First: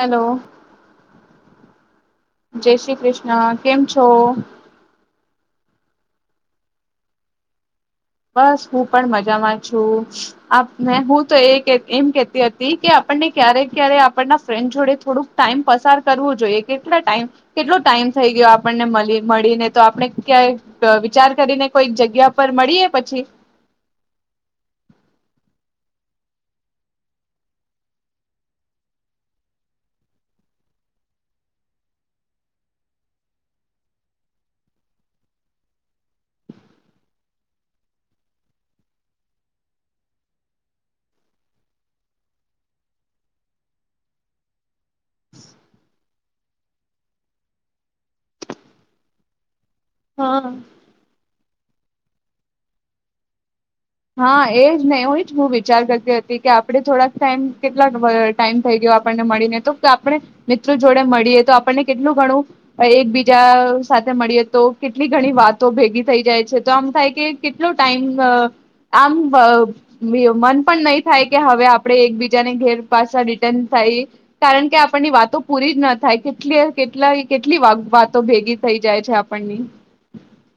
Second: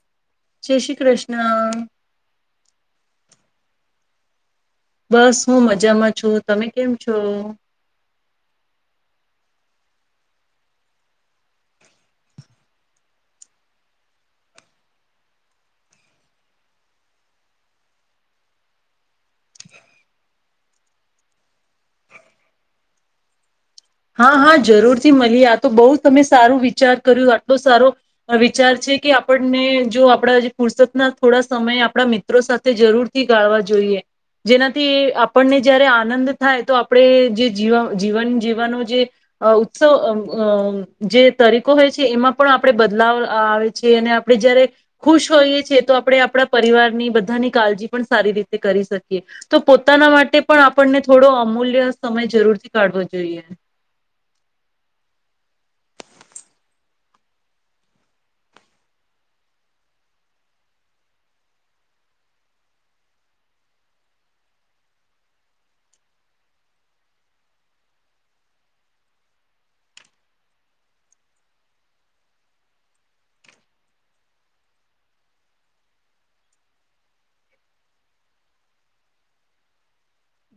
Hello જય શ્રી કૃષ્ણ. હ. જય શ્રી કૃષ્ણ, કેમ છો? બસ હું મજામાં છું, તમે કેમ છો? બસ હું પણ મજામાં છું હું આ તો એ એમ કેતી હતી કે આપણને ક્યારેક-ક્યારેક આપણના ફ્રેન્ડ જોડે થોડુંક ટાઈમ પસાર કરવું જોઈએ કેટલા ટાઈમ કેટલો ટાઈમ થઈ ગયો આપણને મલી મળીને તો આપણે ક્યાંક વિચાર કરીને કોઈક જગ્યા પર મળીએ? પછી હા-હા, જરૂરથી મળીએ આ તો બહુ તમે સારું વિચાર કર્યું આટલો સારો વિચાર છે કે આપણને જો આપણા ફુરસતના થોડા સમય આપણા મિત્રો સાથે જરૂરથી ગાળવા જોઈએ જેનાથી આપણને જયારે આનંદ થાય તો આપણે જે જી જીવન જીવવાનો જે અ ઉત્સવ અ જે તરીકો હોય છે ઈમાં પણ આપણે બદલાવ આવે છે અને આપણે જયારે ખુશ હોઈએ છીએ તો આપણે આપણા પરિવારની બધાની કાળજી પણ સારી રીતે કરી શકીએ. તો પોતાના માટે હા પણ આપણને થોડો અમૂલ્ય સમય જરૂરથી કાઢવો જોઈએ. હા, એ જ ને એવું જ હું વિચાર કરતી હતી કે આપણે થોડાક ટાઈમ કેટલા ટાઈમ થઈ ગયો આપણને મળીને તો કે આપણે મિત્રો જોડે મળીએ તો આપણને કેટલું ઘણું એકબીજા સાથે મળીએ તો કેટલી ઘણી વાતો ભેગી થઈ જાય છે તો આમ થાય કે કેટલો ટાઈમ અમ્મ- આમ અ પ મન પણ નહી થાય કે હવે આપણે એકબીજાને ઘેર પાછા રિટર્ન થાય કારણ કે આપણની વાતો પૂરી જ ના થાય કેટલી કેટલા કેટલી વાતો ભેગી થઈ જાય છે આપણની.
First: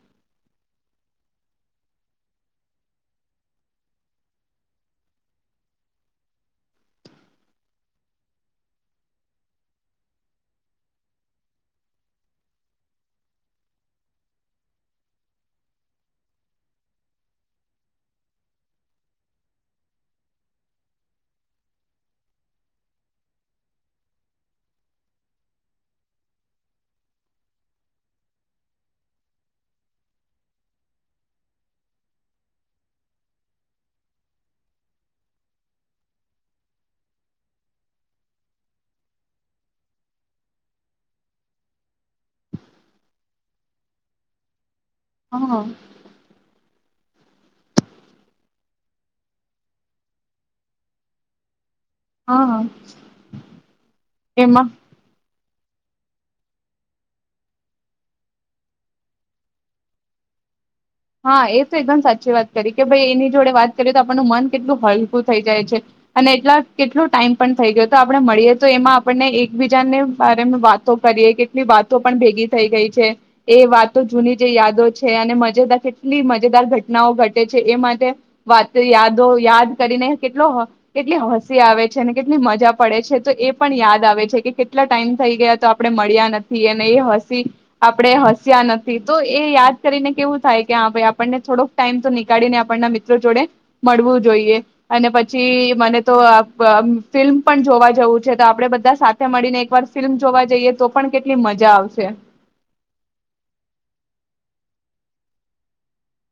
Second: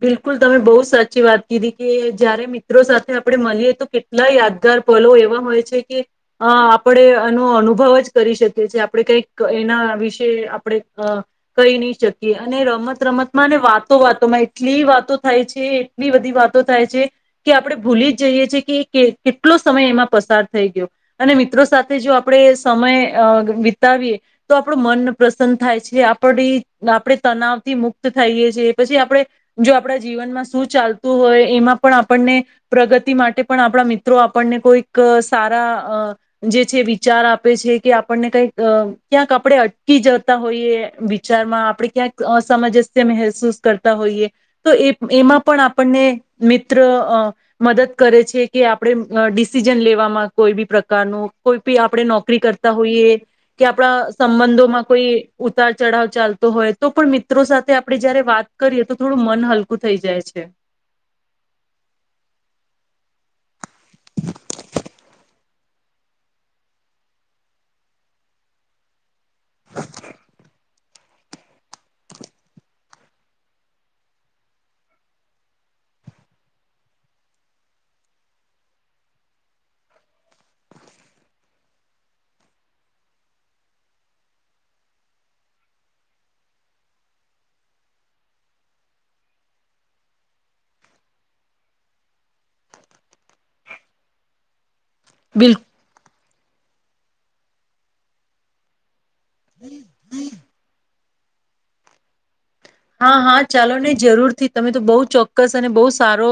બિલકુલ, તમે બહુ સાચી વાત કીધી કે જયારે મિત્રો સાથે આપણે મળીએ તો કેટલા યાદગાર પલો એવા હોય છે કે અ આપણે એનો અનુભવ જ કરી શકીએ છીએ આપણે કાઈક એના વિશે આપણે અ કઈ નહી શકીએ અને રમત રમતમાં અને વાતો વાતોમાં એટલી વાતો થાય છે એટલી બધી વાતો થાય છે કે આપણે ભૂલી જ જઈએ છે કે કેટલો સમય એમાં પસાર થઈ ગયો અને મિત્રો સાથે જો આપણે સમય અ વિતાવીએ તો આપણું મન પ્રસન્ન થાય છે આપણે-આપણે તનાવથી મુક્ત થઈએ છીએ, પછી આપણે જો આપણા જીવનમાં શું ચાલતું હોય એમાં પણ આપણને પ્રગતિ માટે પણ આપણા મિત્રો આપણને કોઈક સારા જે છે વિચાર આપે છે કે આપણને કઈક ક્યાંક આપણે અટકી જતા હોઈએ વિચારમાં આપણે ક્યાંક અસમંજસ્ય મહેસૂસ કરતા હોઈએ તો એ એમાં હા પણ આપણને મિ ત્ર અ મદદ કરે છે કે આપણે ડિસિઝન લેવામાં કોઈ બી પ્રકારનું કોઈ આપણે નોકરી હા કરતા હોઈએ કે આપણા એમાં સંબંધોમાં કોઈ ઉતાર ચઢાવ ચાલતો હોય તો પણ મિત્રો સાથે આપડે જયારે વાત કરીએ તો થોડું મન હલકું થઈ જાય છે. હા એ તો એકદમ સાચી વાત કરી કે ભાઈ એની જોડે વાત કરીએ તો આપણનું મન કેટલું હલકું થઈ જાય છે અને એટલા કેટલો ટાઈમ પણ થઈ ગયો તો આપડણે મળીએ તો એમાં આપણને એકબીજાને બારેમા વાતો કરીએ કેટલી વાતો પણ ભેગી થઈ ગઈ છે એ વાતો જૂની જે યાદો છે અને મજેદાર કેટલી મજેદાર ઘટનાઓ ઘટે છે એ માટે વાત યાદો યાદ કરીને કેટલો કેટલી હસી આવે છે અને કેટલી મજા પડે છે તો એ પણ યાદ આવે છે કે કેટલા ટાઈમ થઈ ગયા તો આપણે મળ્યા નથી અને એ હસી આપણે હસ્યા નથી તો એ યાદ કરીને કેવું થાય કે હા ભઈ આપણને થોડોક ટાઈમ તો નીકાળીને આપણના મિત્રો જોડે મળવું જોઈએ. અને બિલકુલ પછી મને તો ફિલ્મ પણ જોવા જવું છે તો આપડે બધા સાથે મળીને એકવાર ફિલ્મ જોવા જઈએ તો પણ કેટલી મજા આવશે. હા-હા, ચાલો ને જરૂરથી તમે તો બહુ ચોક્કસ અને બહુ સારો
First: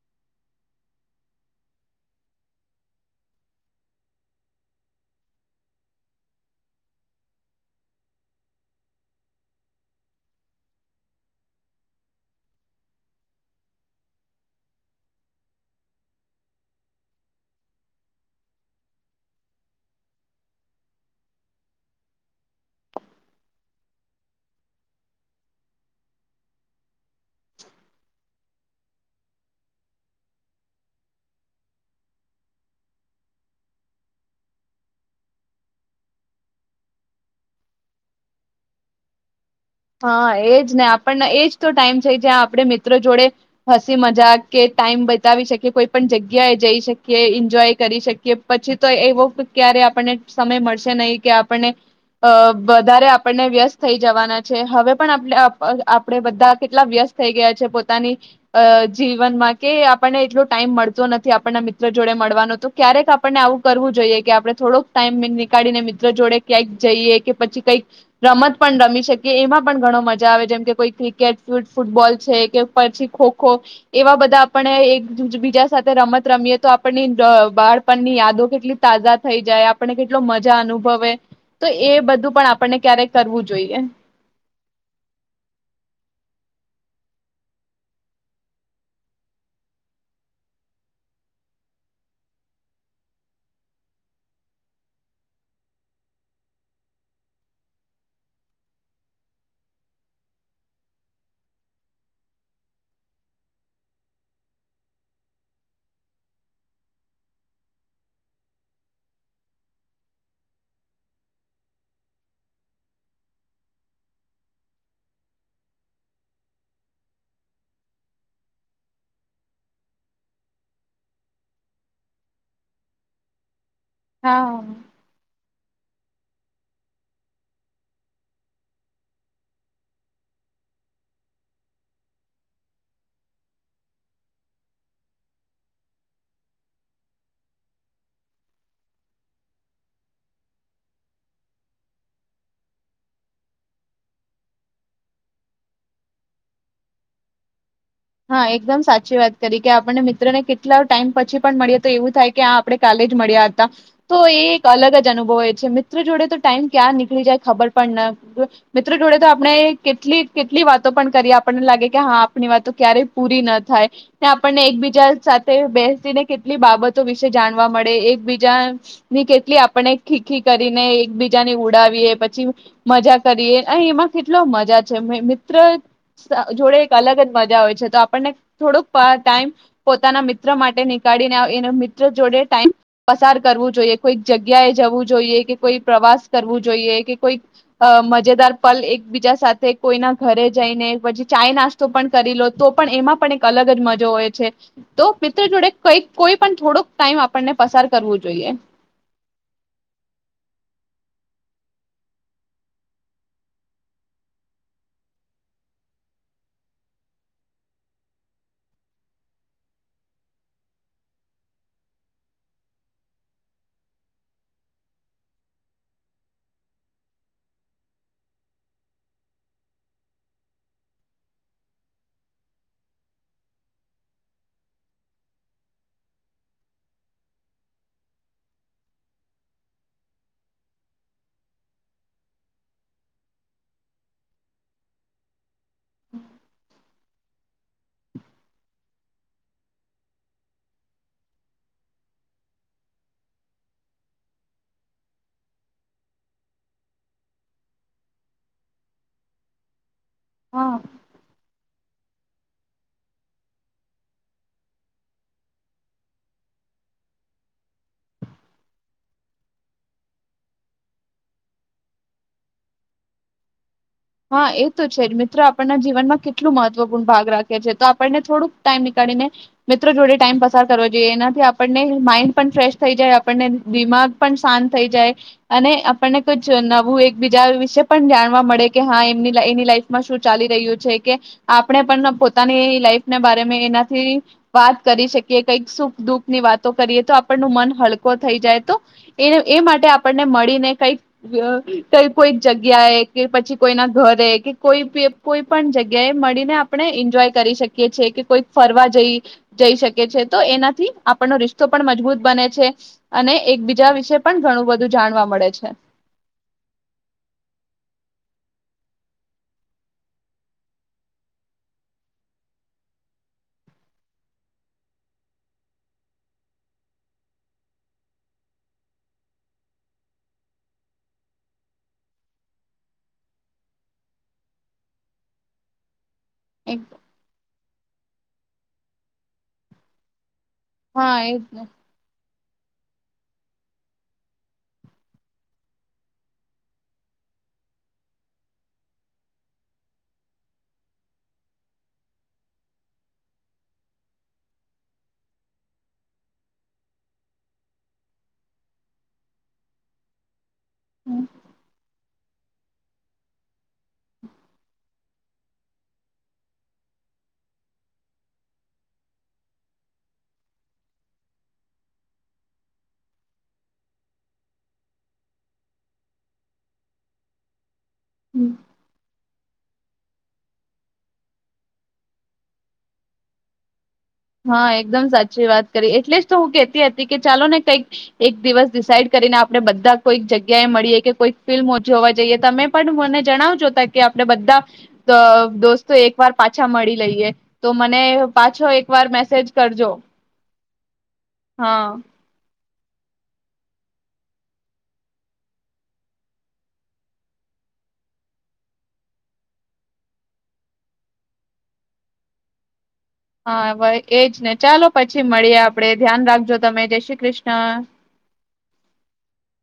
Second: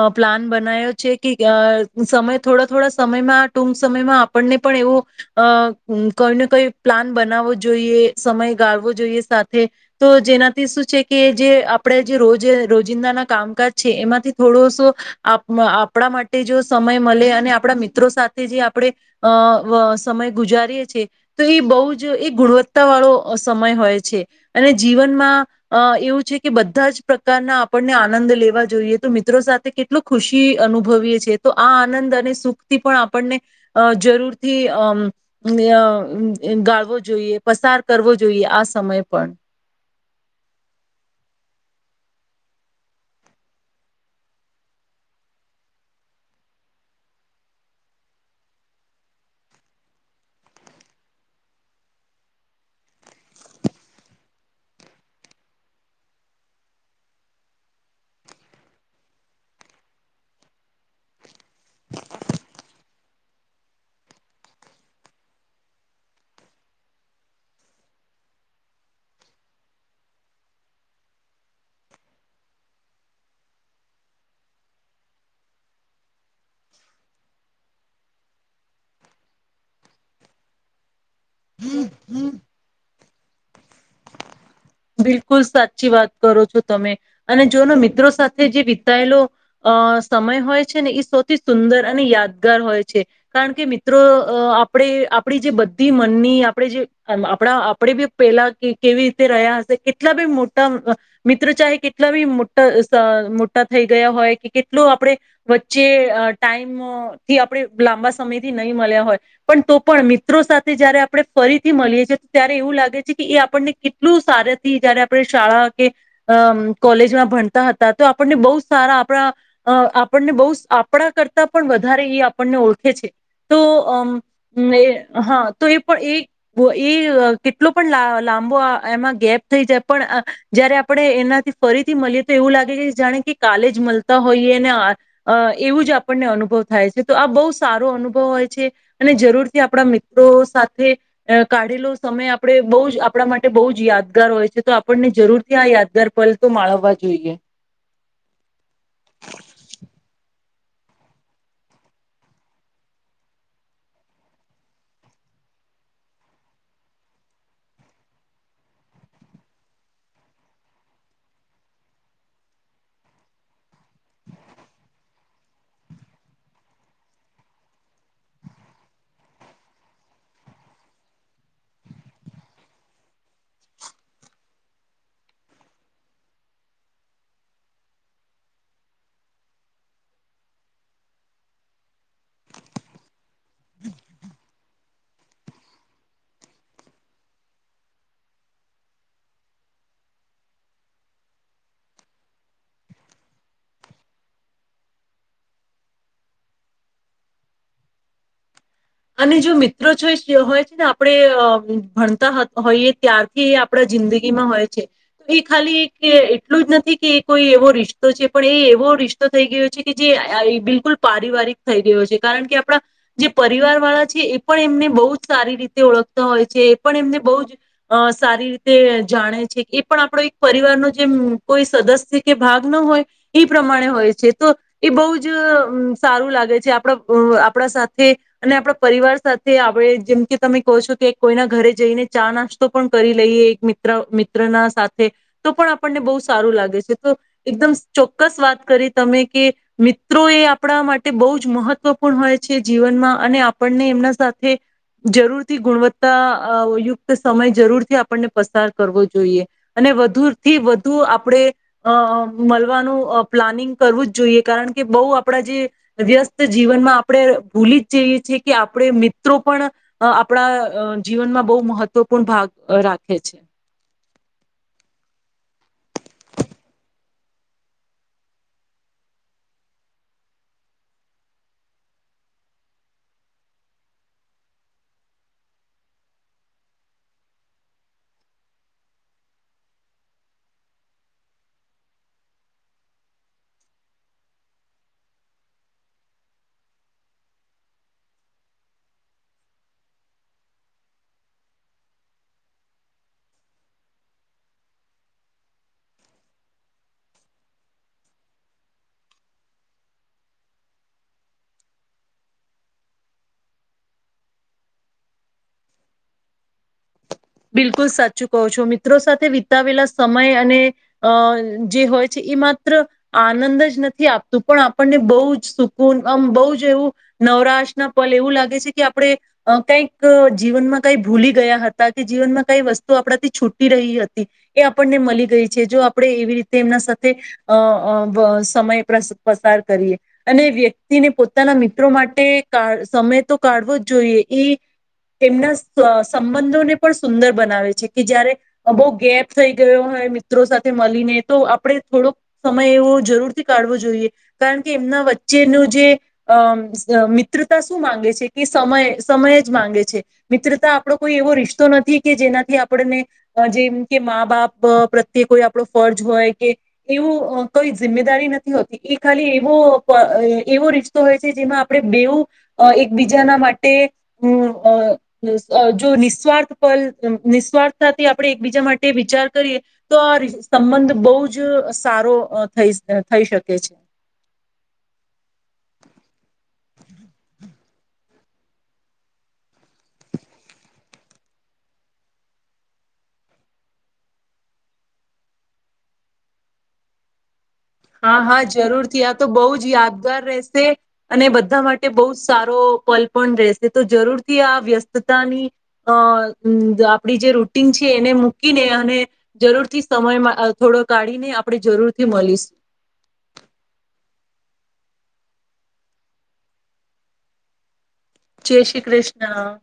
અ પ્લાન બનાયો છે કે અ સમય થોડા-થોડા સમયમાં, ટૂંક સમયમાં આપણને પણ એવો અ કઈને કઈ પ્લાન બનાવવો જોઈએ સમય ગાળવો જોઈએ સાથે તો જેના શું છે કે જે આપણે જે રોજ રોજિંદાના કામકાજ છે એમાંથી થોડોસો આ આપણા માટે જો સમય મળે અને આપણા મિત્રો સાથે જે આપણે અ વ સમય ગુજારીએ છીએ તો એ બહુ જ એ ગુણવત્તા વાળો સમય હોય છે અને જીવનમાં અ એવું છે કે બધા જ પ્રકારના આપણને આનંદ લેવા જોઈએ તો મિત્રો સાથે કેટલો ખુશી અનુભવીએ છીએ તો આ આનંદ અને સુખથી પણ આપણને અ જરૂરથી અમ ગાળવો જોઈએ પસાર કરવો જોઈએ આ સમય પણ. હા, એજ ને આપણને એજ તો ટાઈમ છે જ્યાં આપણે મિત્રો જોડે હસી મજાક કે ટાઈમ બતાવી શકીએ, કોઈ પણ જગ્યાએ જઈ શકીએ, એન્જોય કરી શકીએ પછી તો એવો ક્યારે આપણને સમય મળશે નહી કે આપણને અ વધારે આપણને વ્યસ્ત થઈ જવાના. હવે પણ આ આપે બધા કેટલા વ્યસ્ત થઈ ગયા છે પોતાની અ જીવનમાં કે આપણને એટલો ટાઈમ મળતો નથી આપણના મિત્ર જોડે મળવાનો તો ક્યારેક આપણને આવું કરવું જોઈએ કે આપણે થોડોક ટાઈમ નીકાળીને મિત્ર જોડે ક્યાંક જઈએ કે પછી કંઈક રમત પણ રમી શકે કે એમાં પણ ઘણો મજા આવે જેમ કે કોઈ ક્રિકેટ, ફૂટબોલ છે કે પછી ખોખો એવા બધા આપણે એક બીજા સાથે રમત રમીએ તો અ આપણની બાળપણની યાદો કેટલી તાજા થઈ જાય આપણને કેટલો મજા અનુભવે. તો એ બધું પણ આપણને ક્યારેક કરવું જોઈએ. બિલકુલ સાચી વાત કરો છો તમે અને જોનો મિત્રો સાથે જે વિતાયેલો અ સમય હોય છે ને ઈ સૌથી સુંદર અને યાદગાર હોય છે કારણ કે મિત્રો અ આપણે આપડી જે બધી મનની આપણે જે આપણા આપણે બી પેલા કેવી રીતે રહ્યા કેટલા બી મોટા મિત્ર અ ચાહે કેટલા બી મોટા સ મોટા થઈ ગયા હોય કે કેટલો આપણે વચ્ચે અ ટાઈમથી આપણે લાંબા સમયથી નહીં મળ્યા હોય પણ તો પણ મિત્રો સાથે જયારે આપણે ફરીથી મળીએ છીએ ત્યારે એવું લાગે છે કે એ આપણને કેટલું સાર થી જયારે આપણે શાળા કે અ કોલેજમાં ભણતા હતા તો આપણને બહુ સારા આપણા આપણને બ આપણા કરતા પણ વધારે એ આપણને ઓળખે છે તો અ હા. એ હા. તો એ પણ એ કેટલો પણ લાંબો એમાં ગેપ થઈ જાય પણ જયારે આપણે એનાથી ફરીથી મળીએ તો એવું લાગે કે જાણે કે કાલે જ મળતા હોઈએ ને એવું જ આપણને અનુભવ થાય છે તો આ બહુ સારો અનુભવ હોય છે અને જરૂરથી આપણા મિત્રો સાથે કાઢેલો સમય આપણે બહુ જ આપણા માટે બહુ જ યાદ યાદગાર હોય છે તો આપણને જરૂરથી આ યાદગાર પલ તો માળવવા જોઈએ. હા એકદમ સાચી વાત કરી કે આપણને મિત્રને કેટલા ટાઈમ પછી પણ મળી તો એવું થાય કે આ આપણે કાલે જ મળ્યા હતા તો એ એક અલગ જ અનુભવ હોય છે મિત્ર જોડે તો ટાઈમ ક્યાં નીકળી જાય ખબર પણ ન મિત્ર જોડે તો આપણે કેટલી કેટલી વાતો પણ કરીએ આપણને લાગે કે હા આપણી વાતો ક્યારે પૂરી ના થાય આપણને એકબીજા સાથે બેસીને કેટલી બાબતો વિશે જાણવા મળે એકબીજા ની કેટલી આપને ખીખી કરીને એકબીજાને ઉડાવીએ પછી મજા કરીએ અને એમાં કેટલો મજા છે મિત્ર જોડે અલગ આપણને થોડોક ટાઈમ પોતાના મિત્ર માટે નીકળીને એ મિત્ર જોડે ટાઈમ પસાર કરવું જોઈએ કોઈ જગ્યાએ જવું જોઈએ કે કોઈ પ્રવાસ કરવું જોઈએ કે કોઈ મજેદાર પલ એકબીજા સાથે કોઈના ઘરે જઈને પછી ચાય નાસ્તો પણ કરી લો તો પણ એમાં પણ એક અલગ જ મજો હોય છે તો મિત્ર જોડે કઈ કોઈ પણ થોડોક ટાઈમ આપણને પસાર કરવું જોઈએ. અને જો મિત્રો હોય છે ને આપણે ભણતા હોઈએ ત્યારથી એ આપણા જિંદગીમાં હોય છે તો એ ખાલી એટલું જ નથી કે એ કોઈ એવો રિશ્તો છે પણ એ એવો રિશ્તો થઈ ગયો છે કે જે બિલકુલ પારિવારિક થઈ ગયો છે કારણ કે આપણા જે પરિવાર વાળા છે એ પણ એમને બહુ જ સારી રીતે ઓળખતા હોય છે એ પણ એમને બહુ જ સારી રીતે જાણે છે એ પણ આપણો એક પરિવારનો જેમ કોઈ સદસ્ય કે ભાગ ન હોય એ પ્રમાણે હોય છે તો એ બહુ જ સારું લાગે છે આપણા આપણા સાથે- અને આપણા પરિવાર સાથે આપણે જેમ કે તમે કહો છો કે કોઈના ઘરે જઈને ચા નાસ્તો પણ કરી લઈએ એક મ્ર મિત્ર ના સાથે તો પણ આપણને બહુ સારું લાગે છે. તો એકદમ ચોક્કસ વાત કરી તમે કે મિત્રો એ આપણા માટે બહુ જ મહત્વપૂર્ણ હોય છે જીવનમાં. અને આપણને એમના સાથે જરૂરથી ગુણવત્તાયુક્ત સમય જરૂરથી આપણને પસાર કરવો જોઈએ અને વધુ થી હા વધુ આપડે અ અ મળવાનું પ્લાનિંગ કરવું જ જોઈએ કારણ કે બઉ આપણા જે વ્યસ્ત જીવનમાં આપણે ભૂલી જયે છે કે આપણે મિત્રો પણ આપણા અ જીવનમાં બહુ મહત્વપૂર્ણ ભાગ રાખે છે. હા એ તો છે જ મિત્ર આપણના જીવનમાં કેટલું મહત્વપૂર્ણ ભાગ રાખે છે તો આપણને થોડુંક ટાઈમ નીકળીને મિત્રો જોડે ટાઈમ પસાર કરવો જોઈએ, એનાથી આપણને માઇઈન્ડ પણ ફ્રેશ થઈ જાય, આપણને દિમાગ પણ શાંત થઈ જાય, અને આપણને કુછ નવું એકબીજા વિશે પણ જાણવા મળે. કે હા એમની એની લાઈફમાં શું ચાલી રહ્યું છે કે આપણે પણ પોતાની લાઈફના બારે મા એનાથી વાત કરી શકીએ કઈક સુખ દુઃખ ની વાતો કરીએ તો આપણ ન મન હલકો થઈ જાય તો એ એ માટે આપણને મળીને કઈક કઈ કોઈક જગ્યાએ કે પછી કોઈના ઘરે કે કોઈ કોઈ પણ જગ્યાએ મળીને આપણે એન્જોય કરી શકીએ છેએ કે કોઈ ફરવા જઈ જઈ શકીએ છે તો એનાથી આપણનો રિશતો પણ મજબૂત બને છે અને એકબીજા વિશે પણ ઘણું બધું જાણવા મળે છે. બિલકુલ સાચું કહો છો, મિત્રો સાથે વિતાવેલા સમય અને અ જે હોય છે એ માત્ર આનંદ જ નથી આપતું પણ આપણને બહુ જ સુકૂનમ બહુ જ એવું નવરાશ ના પલ એવું લાગે છે કે આપણે કઈક જીવનમાં કઈ ભૂલી ગયા હતા. જીવનમાં કઈ વસ્તુ આપણાથી છૂટી રહી હતી એ આપણને મળી ગઈ છે જો આપણે એ રીતે એમના એક સાથે અ અ વ સમય પસાર કરીએ. અને વ્યક્તિને હા એ જ પોતાના ને. મિત્રો માટે કાળ સમય તો કાઢવો જ જોઈએ એ તેમના સંબંધોને પણ સુંદર બનાવે છે કે જયારે બહુ ગેપ થઈ ગયો હોય મિત્રો સાથે મળીને તો આપણે થોડોક સમય એવો જરૂરથી કાઢવો જોઈએ કારણ કે એમના વચ્ચેનો જે અમ મિત્રતા શું માંગે છે કે સમય સમય જ માંગે છે. મિત્ર તા આપો કોઈ હમ એવો રિશ નથી કે જેનાથી આપણને જેમ કે મા બાપ પ્રત્યે કોઈ આપણો ફર્જ હોય કે એવું કઈ જિમ્દારી નથી હોતી એ ખાલી એવો એવો રિશ્તો હોય છે જેમાં આપણે બેવું એકબીજાના માટે હમ્મ અ જો નિસ્વાર્થ પલ એમ નિસ્વાર્થ તા થી આપણે હમ. એકબીજા માટે વિચાર કરીએ તો આ સંબંધ બહુ જ સારો થઈ થઈ શકે છે. હા એકદમ સાચી વાત કરી એટલે જ તો હું કેતી હતી. કે ચાલો ને કઈક એક દિવસ ડિસાઇડ કરીને આપણે બધા કોઈક જગ્યાએ મળીએ કે કોઈક ફિલ્મજ હોવા જઈએ તમે પણ મને જણાવજો ત કે આપણે બધા અ દોસ્તો એક વાર પાછા મળી લઈએ. તો મને પાછો એક વાર યા તો મેસેજ બવ જ કરજો યાદગાર રહેશે અને બધા હા માટે બવ જ સારું પલ પણ રહેશે તો જરૂરથી આ વ્યસ્તતા ની અ જે આપડી રૂટીન છે એને મૂકીને અને જરૂર થી સમયમાં થોડો કાઢીને આપણે જરૂર થી મળીશું. હા ભાઇ એજ ને ચાલો પછી મળીએ આપડે ધ્યાન રાખજો તમે જય શ્રી કૃષ્ણ. જય શ્રી કૃષ્ણ.